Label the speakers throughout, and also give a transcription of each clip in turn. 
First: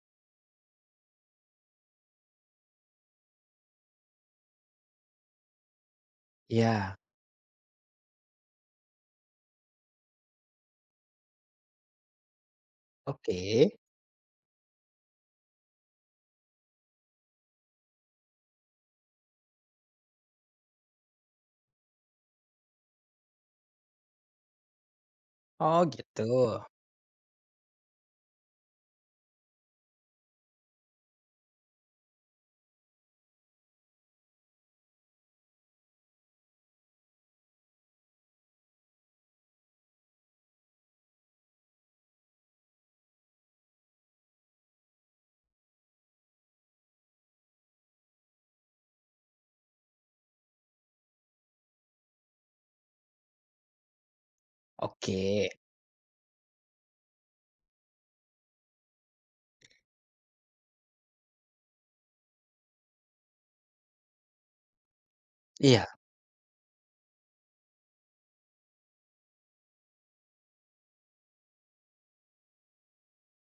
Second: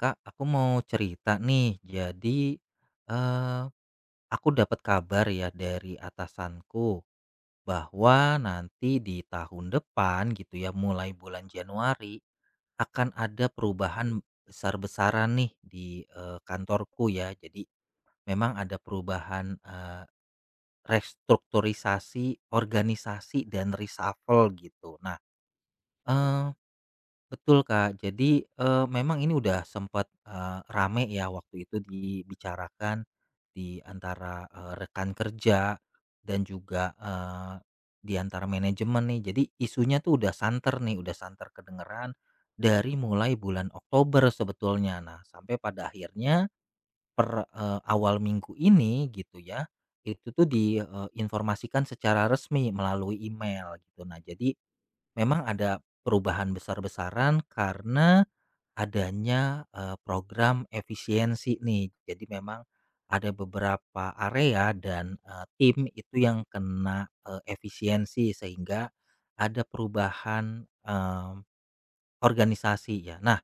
Speaker 1: Kak, aku mau cerita nih. Jadi, eh, aku dapat kabar ya dari atasanku
Speaker 2: Iya,
Speaker 1: bahwa nanti di tahun depan gitu ya, mulai bulan Januari akan
Speaker 2: oke.
Speaker 1: ada perubahan besar-besaran nih di kantorku ya. Jadi, memang ada perubahan restrukturisasi organisasi dan reshuffle gitu. Nah,
Speaker 2: Oh gitu,
Speaker 1: eh, Betul, Kak. Jadi, memang ini udah sempat, rame ya waktu itu dibicarakan di antara, rekan kerja dan juga, di antara manajemen nih. Jadi isunya tuh udah santer nih, udah santer kedengeran dari mulai bulan Oktober sebetulnya. Nah, sampai pada akhirnya per, awal minggu ini gitu ya, itu tuh diinformasikan secara resmi melalui email gitu. Nah, jadi
Speaker 2: oke.
Speaker 1: memang ada perubahan besar-besaran karena adanya, program efisiensi nih. Jadi memang ada beberapa area dan, tim
Speaker 2: Iya,
Speaker 1: itu yang kena, efisiensi sehingga ada perubahan, organisasi ya. Nah,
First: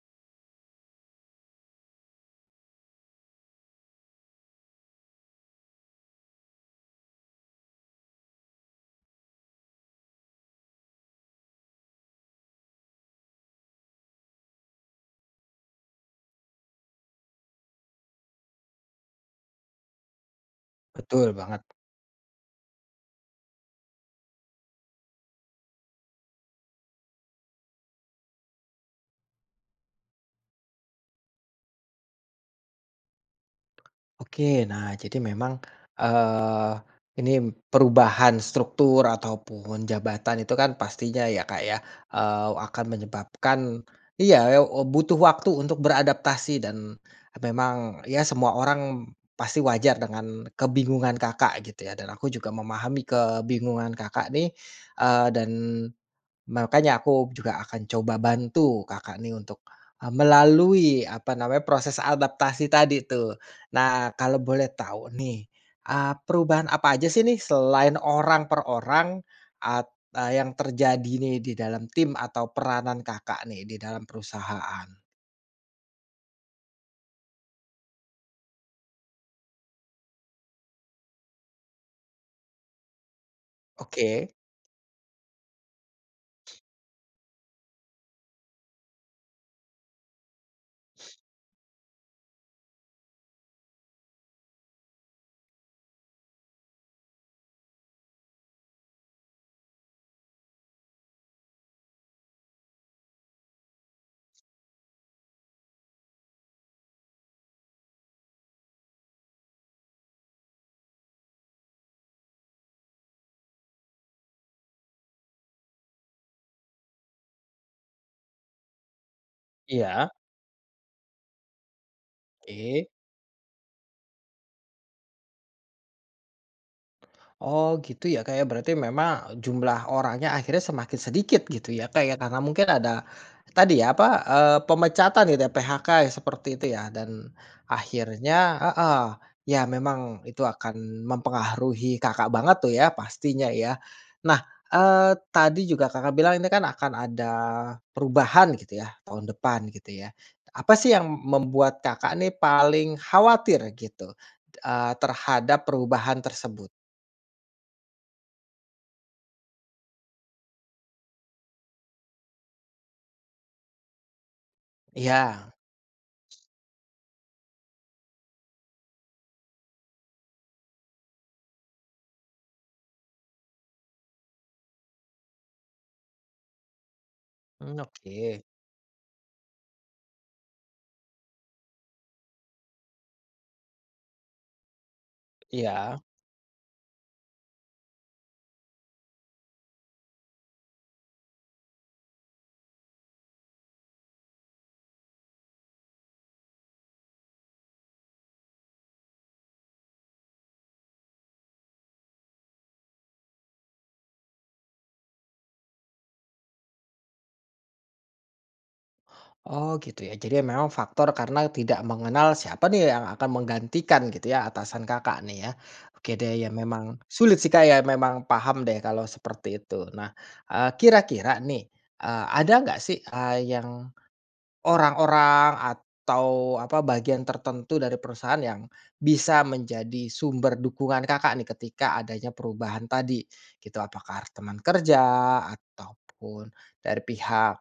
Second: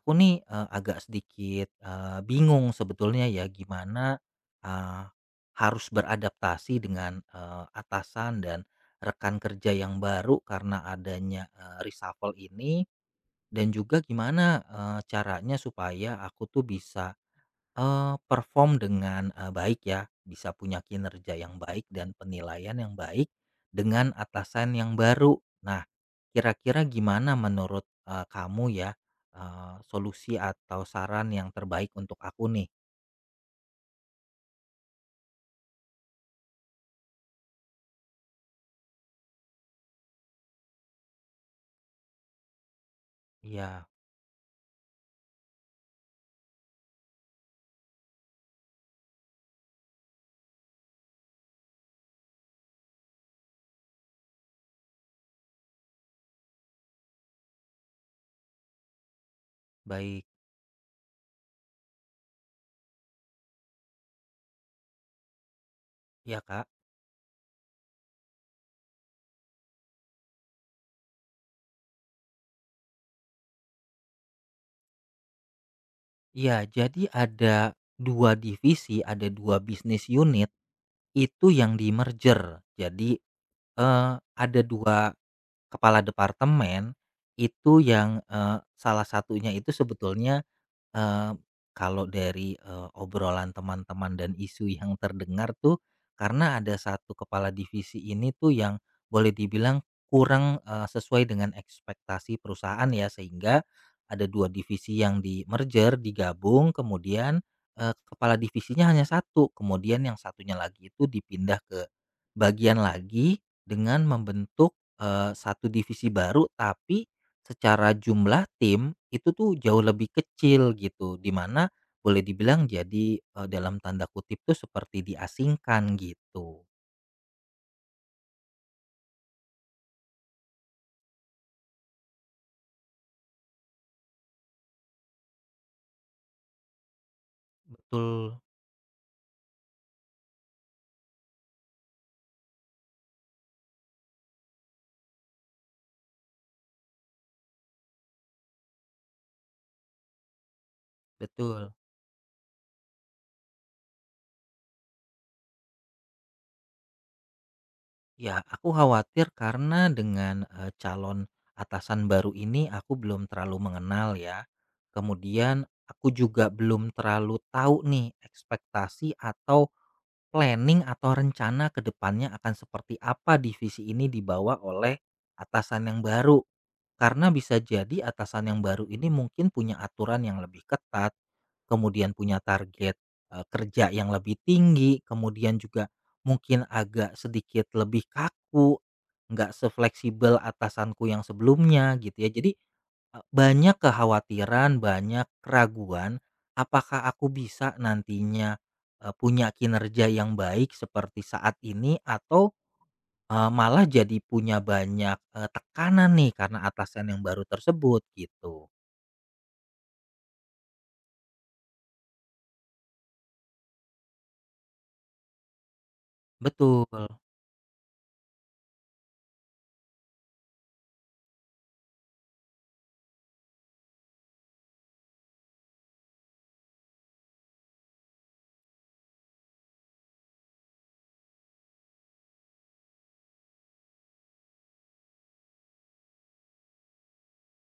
Speaker 1: aku nih, agak sedikit, bingung sebetulnya ya gimana, eee, harus beradaptasi dengan, atasan dan rekan kerja yang baru karena adanya, reshuffle ini dan juga gimana, caranya supaya aku tuh bisa, perform dengan, baik ya, bisa punya kinerja
Speaker 2: betul
Speaker 1: yang
Speaker 2: banget.
Speaker 1: baik dan penilaian yang baik dengan atasan yang baru. Nah, kira-kira gimana menurut, kamu ya, solusi atau saran yang terbaik untuk aku nih?
Speaker 2: Oke, nah jadi memang, eee, ini perubahan struktur ataupun jabatan itu kan pastinya ya Kak ya, akan menyebabkan
Speaker 1: Iya,
Speaker 2: iya, oh, butuh waktu untuk beradaptasi dan memang ya semua orang pasti wajar dengan kebingungan Kakak gitu ya dan aku juga memahami kebingungan Kakak nih, dan makanya aku juga akan coba bantu Kakak nih untuk,
Speaker 1: baik.
Speaker 2: melalui apa namanya, proses adaptasi tadi tuh. Nah, kalau boleh tahu nih,
Speaker 1: Iya, Kak.
Speaker 2: perubahan apa aja sih nih selain orang per orang at yang terjadi nih di dalam tim atau peranan Kakak nih di dalam perusahaan?
Speaker 1: Iya, jadi ada 2 divisi, ada 2 bisnis unit itu yang di-merger. Jadi, eee,
Speaker 2: Oke.
Speaker 1: ada 2 kepala departemen itu yang, salah satunya itu sebetulnya. Eee, Kalau dari, obrolan teman-teman dan isu yang terdengar tuh, karena ada satu kepala divisi ini tuh yang boleh dibilang kurang, sesuai dengan ekspektasi perusahaan ya, sehingga ada 2 divisi yang di-merger, digabung, kemudian, kepala divisinya hanya satu, kemudian yang satunya lagi itu dipindah ke bagian lagi dengan membentuk, satu divisi baru tapi secara jumlah tim, itu tuh jauh lebih
Speaker 2: Iya.
Speaker 1: kecil gitu, dimana boleh dibilang
Speaker 2: Oke.
Speaker 1: jadi, dalam tanda kutip tuh seperti diasingkan gitu.
Speaker 2: Oh gitu ya kayak berarti memang jumlah orangnya akhirnya semakin sedikit gitu ya kayak karena mungkin ada tadi ya apa, pemecatan gitu ya, PHK seperti itu ya dan akhirnya
Speaker 1: Betul,
Speaker 2: heeh, ya memang itu akan mempengaruhi Kakak banget tuh ya pastinya ya. Nah, tadi juga Kakak bilang ini kan akan ada perubahan gitu ya tahun depan gitu ya. Apa sih yang
Speaker 1: betul.
Speaker 2: membuat Kakak nih paling khawatir gitu, terhadap perubahan tersebut?
Speaker 1: Ya, aku khawatir karena dengan, calon atasan baru ini aku belum terlalu mengenal ya.
Speaker 2: Iya,
Speaker 1: Kemudian aku juga belum terlalu tahu nih ekspektasi atau planning atau rencana ke depannya akan seperti apa divisi ini dibawa oleh atasan yang baru. Karena bisa
Speaker 2: mmm,
Speaker 1: jadi
Speaker 2: oke,
Speaker 1: atasan yang baru ini mungkin punya aturan yang lebih ketat, kemudian punya target, kerja yang lebih tinggi, kemudian juga
Speaker 2: iya.
Speaker 1: mungkin agak sedikit lebih kaku, nggak sefleksibel atasanku yang sebelumnya gitu ya. Jadi, banyak kekhawatiran, banyak keraguan, apakah aku bisa nantinya, punya kinerja yang baik seperti saat ini atau malah jadi punya banyak, tekanan nih karena atasan yang baru tersebut gitu.
Speaker 2: Oh gitu ya, jadi memang faktor karena tidak mengenal siapa nih yang akan menggantikan gitu ya, atasan Kakak nih ya. Oke deh, ya
Speaker 1: Betul,
Speaker 2: memang sulit sih, Kak, ya memang paham deh kalau seperti itu. Nah, kira-kira nih, ada nggak sih, eee, yang orang-orang atau apa, bagian tertentu dari perusahaan yang bisa menjadi sumber dukungan Kakak nih ketika adanya perubahan tadi, gitu. Apakah teman kerja ataupun dari pihak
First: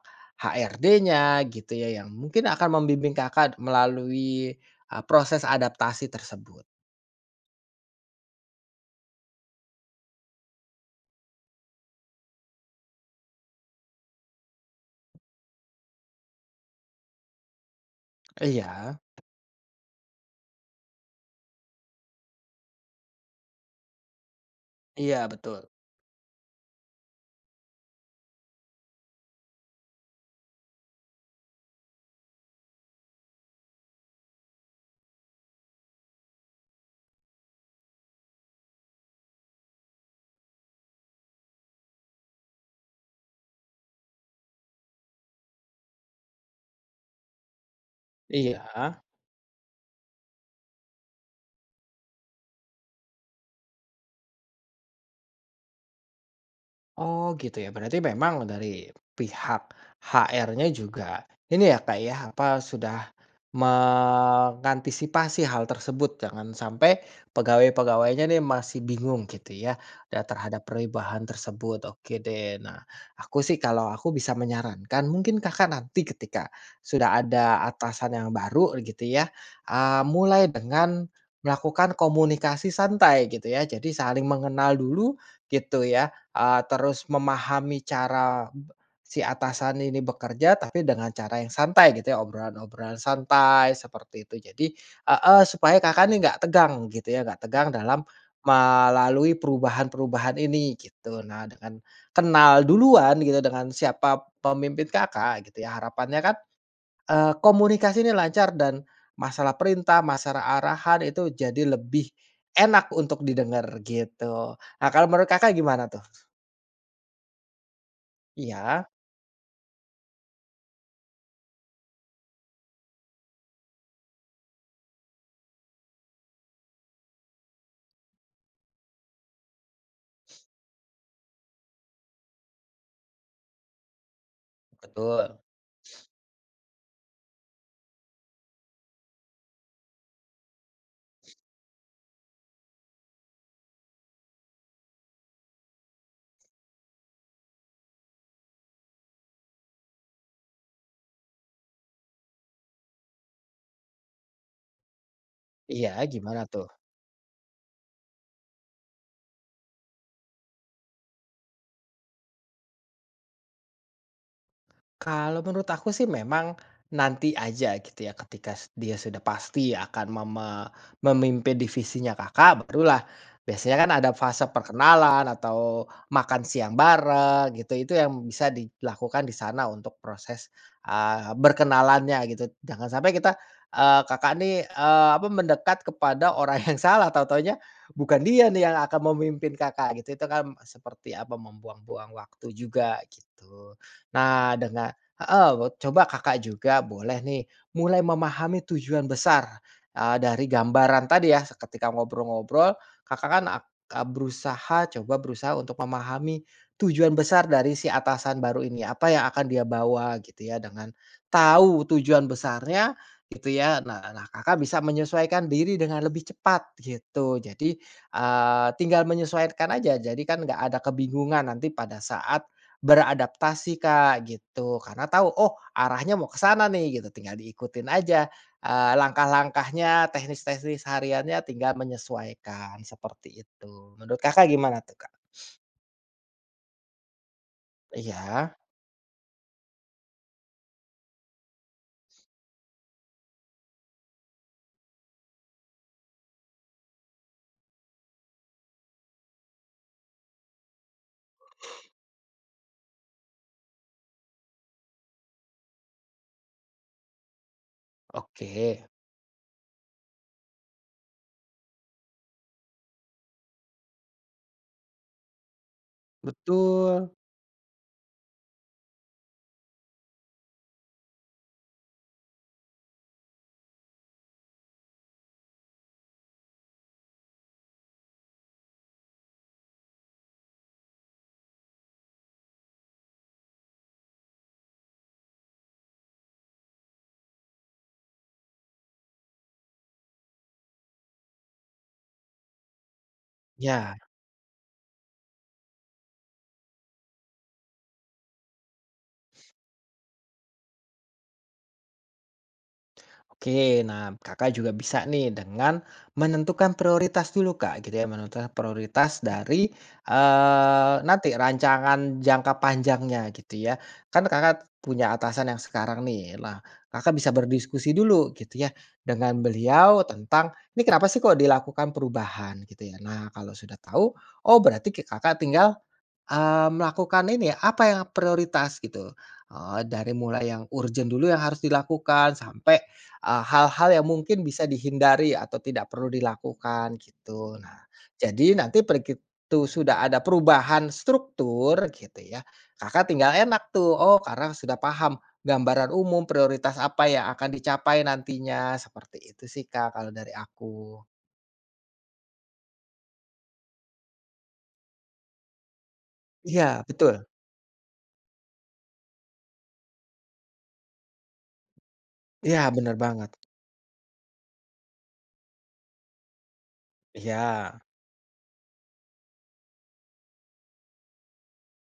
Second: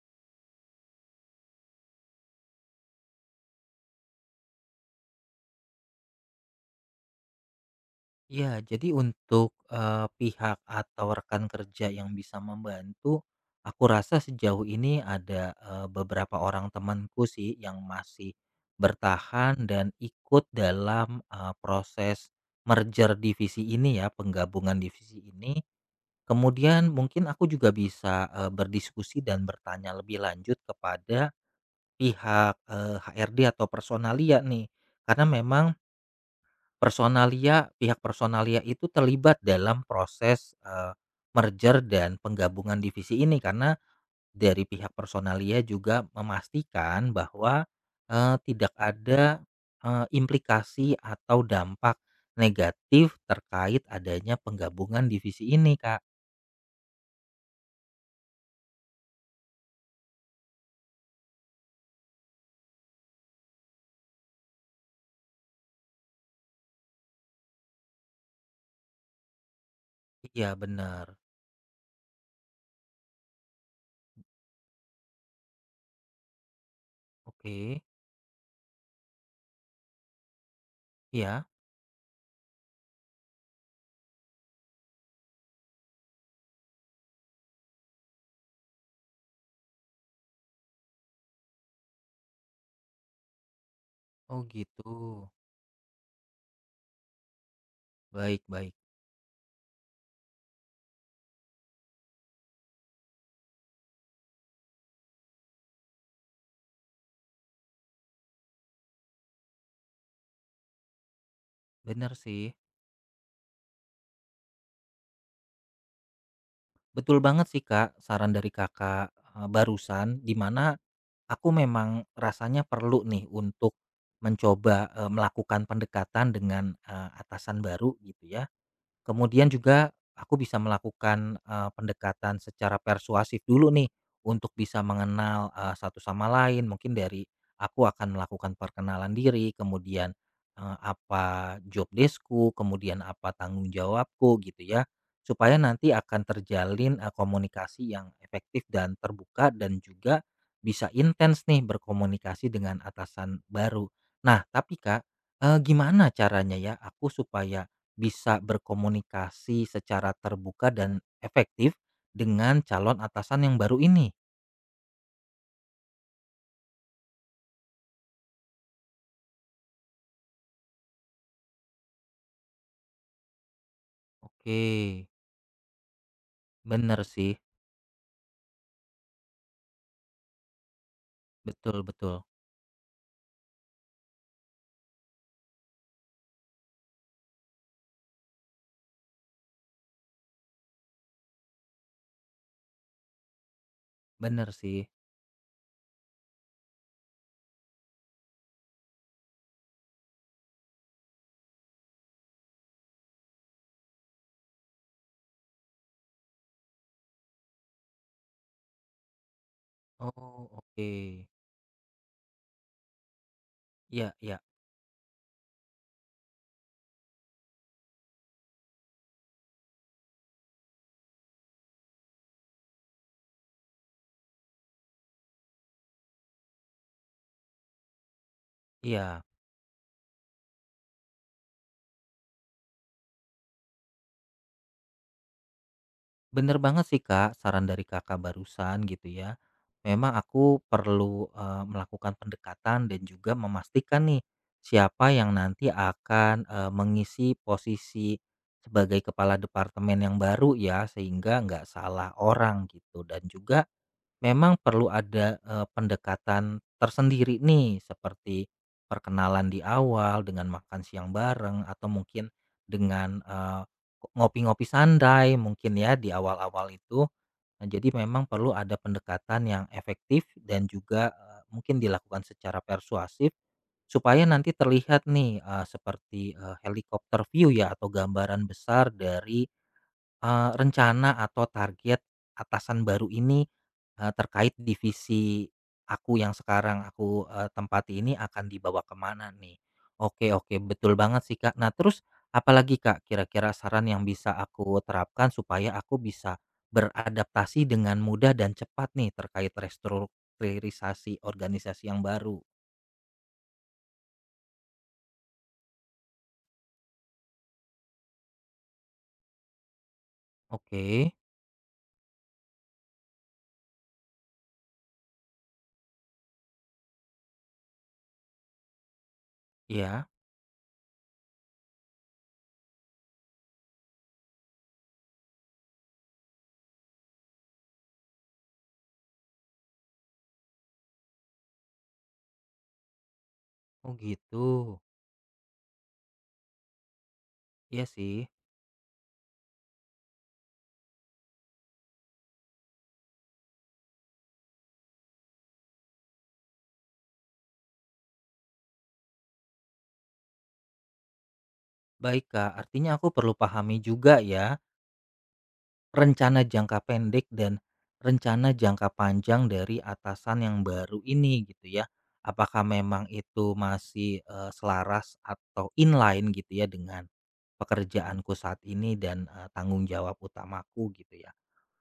Speaker 2: HRD-nya gitu ya, yang mungkin akan membimbing Kakak melalui, proses adaptasi tersebut.
Speaker 1: ya jadi untuk, pihak atau rekan kerja yang bisa membantu, aku rasa sejauh ini ada, beberapa orang temanku sih yang masih
Speaker 2: Iya.
Speaker 1: bertahan dan ikut dalam, proses merger divisi ini ya, penggabungan divisi
Speaker 2: Iya,
Speaker 1: ini.
Speaker 2: betul.
Speaker 1: Kemudian mungkin aku juga bisa, berdiskusi dan bertanya lebih lanjut kepada pihak, HRD atau Personalia nih, karena memang pihak Personalia itu terlibat dalam proses, merger dan penggabungan divisi ini karena dari pihak Personalia juga memastikan bahwa, tidak
Speaker 2: Iya.
Speaker 1: ada, implikasi atau dampak negatif terkait adanya penggabungan divisi ini, Kak.
Speaker 2: Oh gitu ya, berarti memang dari pihak HR-nya juga ini ya Kak ya, apa sudah mengantisipasi hal tersebut jangan sampai pegawai-pegawainya nih masih bingung gitu ya
Speaker 1: Iya,
Speaker 2: terhadap
Speaker 1: benar.
Speaker 2: perubahan tersebut. Oke deh. Nah, aku sih kalau aku bisa menyarankan mungkin Kakak nanti ketika sudah ada
Speaker 1: Oke,
Speaker 2: atasan yang baru gitu ya, ah, mulai dengan
Speaker 1: iya,
Speaker 2: melakukan komunikasi santai gitu ya. Jadi saling mengenal dulu gitu ya terus memahami cara si atasan ini bekerja, tapi dengan cara yang santai gitu ya, obrolan-obrolan santai seperti itu.
Speaker 1: oh
Speaker 2: Jadi
Speaker 1: gitu,
Speaker 2: heeh, supaya Kakak nih nggak tegang gitu ya, nggak tegang dalam
Speaker 1: baik, baik,
Speaker 2: melalui perubahan-perubahan ini gitu. Nah, dengan kenal duluan gitu dengan siapa pemimpin Kakak gitu ya, harapannya kan, komunikasi ini lancar dan masalah perintah, masalah arahan itu jadi lebih
Speaker 1: benar sih.
Speaker 2: enak untuk didengar gitu. Nah, kalau menurut Kakak gimana tuh?
Speaker 1: Betul banget sih, Kak, saran dari
Speaker 2: Iya.
Speaker 1: Kakak, barusan, di mana aku memang rasanya perlu nih untuk mencoba, melakukan pendekatan dengan, atasan baru gitu ya. Kemudian juga aku bisa melakukan, pendekatan secara persuasif dulu nih untuk bisa
Speaker 2: Betul.
Speaker 1: mengenal, satu sama lain. Mungkin dari aku akan melakukan perkenalan diri, kemudian, apa job desk kemudian apa tanggung jawabku gitu ya. Supaya nanti akan terjalin, komunikasi yang efektif dan terbuka dan juga bisa intens nih berkomunikasi dengan atasan baru. Nah tapi Kak,
Speaker 2: Iya,
Speaker 1: gimana
Speaker 2: gimana
Speaker 1: caranya
Speaker 2: tuh?
Speaker 1: ya aku supaya bisa berkomunikasi secara terbuka dan efektif dengan calon atasan yang baru ini.
Speaker 2: Kalau menurut aku sih memang nanti aja gitu ya ketika dia sudah pasti akan memimpin divisinya Kakak, barulah biasanya kan ada fase
Speaker 1: Oke,
Speaker 2: perkenalan atau makan siang
Speaker 1: bener sih.
Speaker 2: bareng gitu, itu yang bisa dilakukan di sana untuk proses,
Speaker 1: Betul, betul.
Speaker 2: berkenalannya gitu. Jangan sampai kita, Kakak nih, apa, mendekat kepada orang yang salah, tahu-tahunya bukan dia nih yang akan memimpin Kakak gitu, itu kan seperti apa, membuang-buang waktu juga gitu.
Speaker 1: Bener
Speaker 2: Nah,
Speaker 1: sih.
Speaker 2: coba Kakak juga boleh nih mulai memahami tujuan besar, dari gambaran tadi ya, ketika ngobrol-ngobrol Kakak kan berusaha untuk memahami tujuan besar dari si atasan baru ini, apa yang akan dia bawa gitu
Speaker 1: Oh,
Speaker 2: ya, dengan
Speaker 1: oke.
Speaker 2: tahu tujuan besarnya gitu ya. Nah
Speaker 1: Iya,
Speaker 2: nah
Speaker 1: iya,
Speaker 2: Kakak bisa menyesuaikan diri dengan lebih cepat gitu. Jadi, tinggal menyesuaikan aja, jadi kan nggak ada kebingungan nanti pada saat beradaptasi, Kak, gitu. Karena tahu, oh arahnya mau ke sana nih gitu, tinggal diikutin aja,
Speaker 1: iya.
Speaker 2: langkah-langkahnya, teknis-teknis hariannya tinggal menyesuaikan, seperti itu. Menurut Kakak gimana tuh, Kak?
Speaker 1: Bener banget sih, Kak, saran dari Kakak
Speaker 2: Iya,
Speaker 1: barusan gitu ya. Memang aku perlu, melakukan pendekatan dan juga memastikan nih, siapa yang nanti akan, mengisi posisi sebagai kepala departemen yang baru ya, sehingga nggak salah orang gitu. Dan juga memang perlu ada, pendekatan tersendiri nih seperti
Speaker 2: oke.
Speaker 1: perkenalan di awal dengan makan siang bareng atau mungkin dengan, ngopi-ngopi santai mungkin ya di awal-awal itu.
Speaker 2: Betul.
Speaker 1: Nah, jadi memang perlu ada pendekatan yang efektif dan juga, mungkin dilakukan secara persuasif supaya nanti terlihat nih, seperti, helikopter view ya atau gambaran besar dari rencana atau target atasan baru ini, terkait divisi aku yang sekarang aku, tempati ini akan dibawa kemana nih? Oke, oke, betul banget sih, Kak. Nah, terus apalagi, Kak, kira-kira saran
Speaker 2: Ya,
Speaker 1: yang bisa aku terapkan supaya aku bisa beradaptasi dengan mudah dan cepat nih terkait restrukturisasi organisasi yang baru?
Speaker 2: oke, nah Kakak juga bisa nih dengan menentukan prioritas dulu Kak gitu ya, menentukan prioritas dari,
Speaker 1: Oke,
Speaker 2: nanti rancangan jangka panjangnya gitu ya. Kan Kakak punya atasan yang sekarang nih, lah, Kakak bisa berdiskusi dulu gitu ya dengan beliau
Speaker 1: ya,
Speaker 2: tentang, "Ini kenapa sih kok dilakukan perubahan?" Gitu ya. Nah kalau sudah tahu, oh berarti Kakak tinggal melakukan ini ya, apa yang prioritas gitu, dari mulai yang urgent dulu yang harus dilakukan sampai, hal-hal
Speaker 1: oh,
Speaker 2: yang
Speaker 1: gitu.
Speaker 2: mungkin bisa dihindari atau tidak perlu dilakukan gitu. Nah,
Speaker 1: Iya sih.
Speaker 2: jadi nanti begitu sudah ada perubahan struktur gitu ya, Kakak tinggal enak tuh, oh karena sudah paham gambaran umum prioritas apa yang akan dicapai nantinya, seperti itu sih Kak kalau dari aku.
Speaker 1: Baik, Kak, artinya aku perlu pahami juga ya rencana jangka
Speaker 2: Iya betul,
Speaker 1: pendek dan rencana jangka panjang dari atasan yang baru ini gitu ya.
Speaker 2: iya
Speaker 1: Apakah
Speaker 2: bener
Speaker 1: memang
Speaker 2: banget,
Speaker 1: itu masih, selaras atau inline gitu ya dengan
Speaker 2: iya.
Speaker 1: pekerjaanku saat ini dan, tanggung jawab utamaku gitu ya?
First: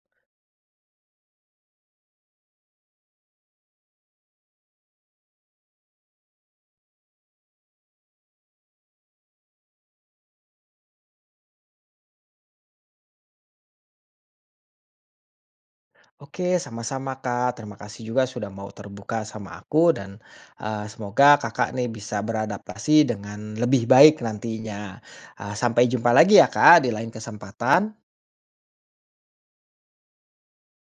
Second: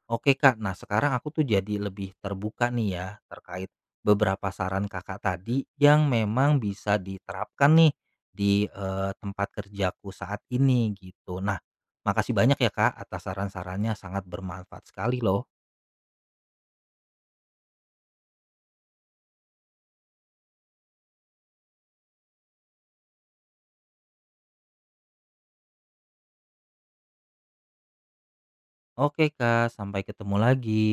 Speaker 1: Oke Kak, nah sekarang aku tuh jadi lebih terbuka nih ya terkait beberapa saran Kakak tadi yang memang bisa diterapkan nih di tempat kerjaku saat ini gitu. Nah, makasih banyak ya Kak atas saran-sarannya sangat bermanfaat sekali loh.
Speaker 2: Oke, sama-sama Kak. Terima kasih juga sudah mau terbuka sama aku dan semoga Kakak nih bisa beradaptasi dengan lebih baik nantinya. Ah, sampai jumpa lagi ya Kak di lain kesempatan.
Speaker 1: Oke Kak, sampai ketemu lagi.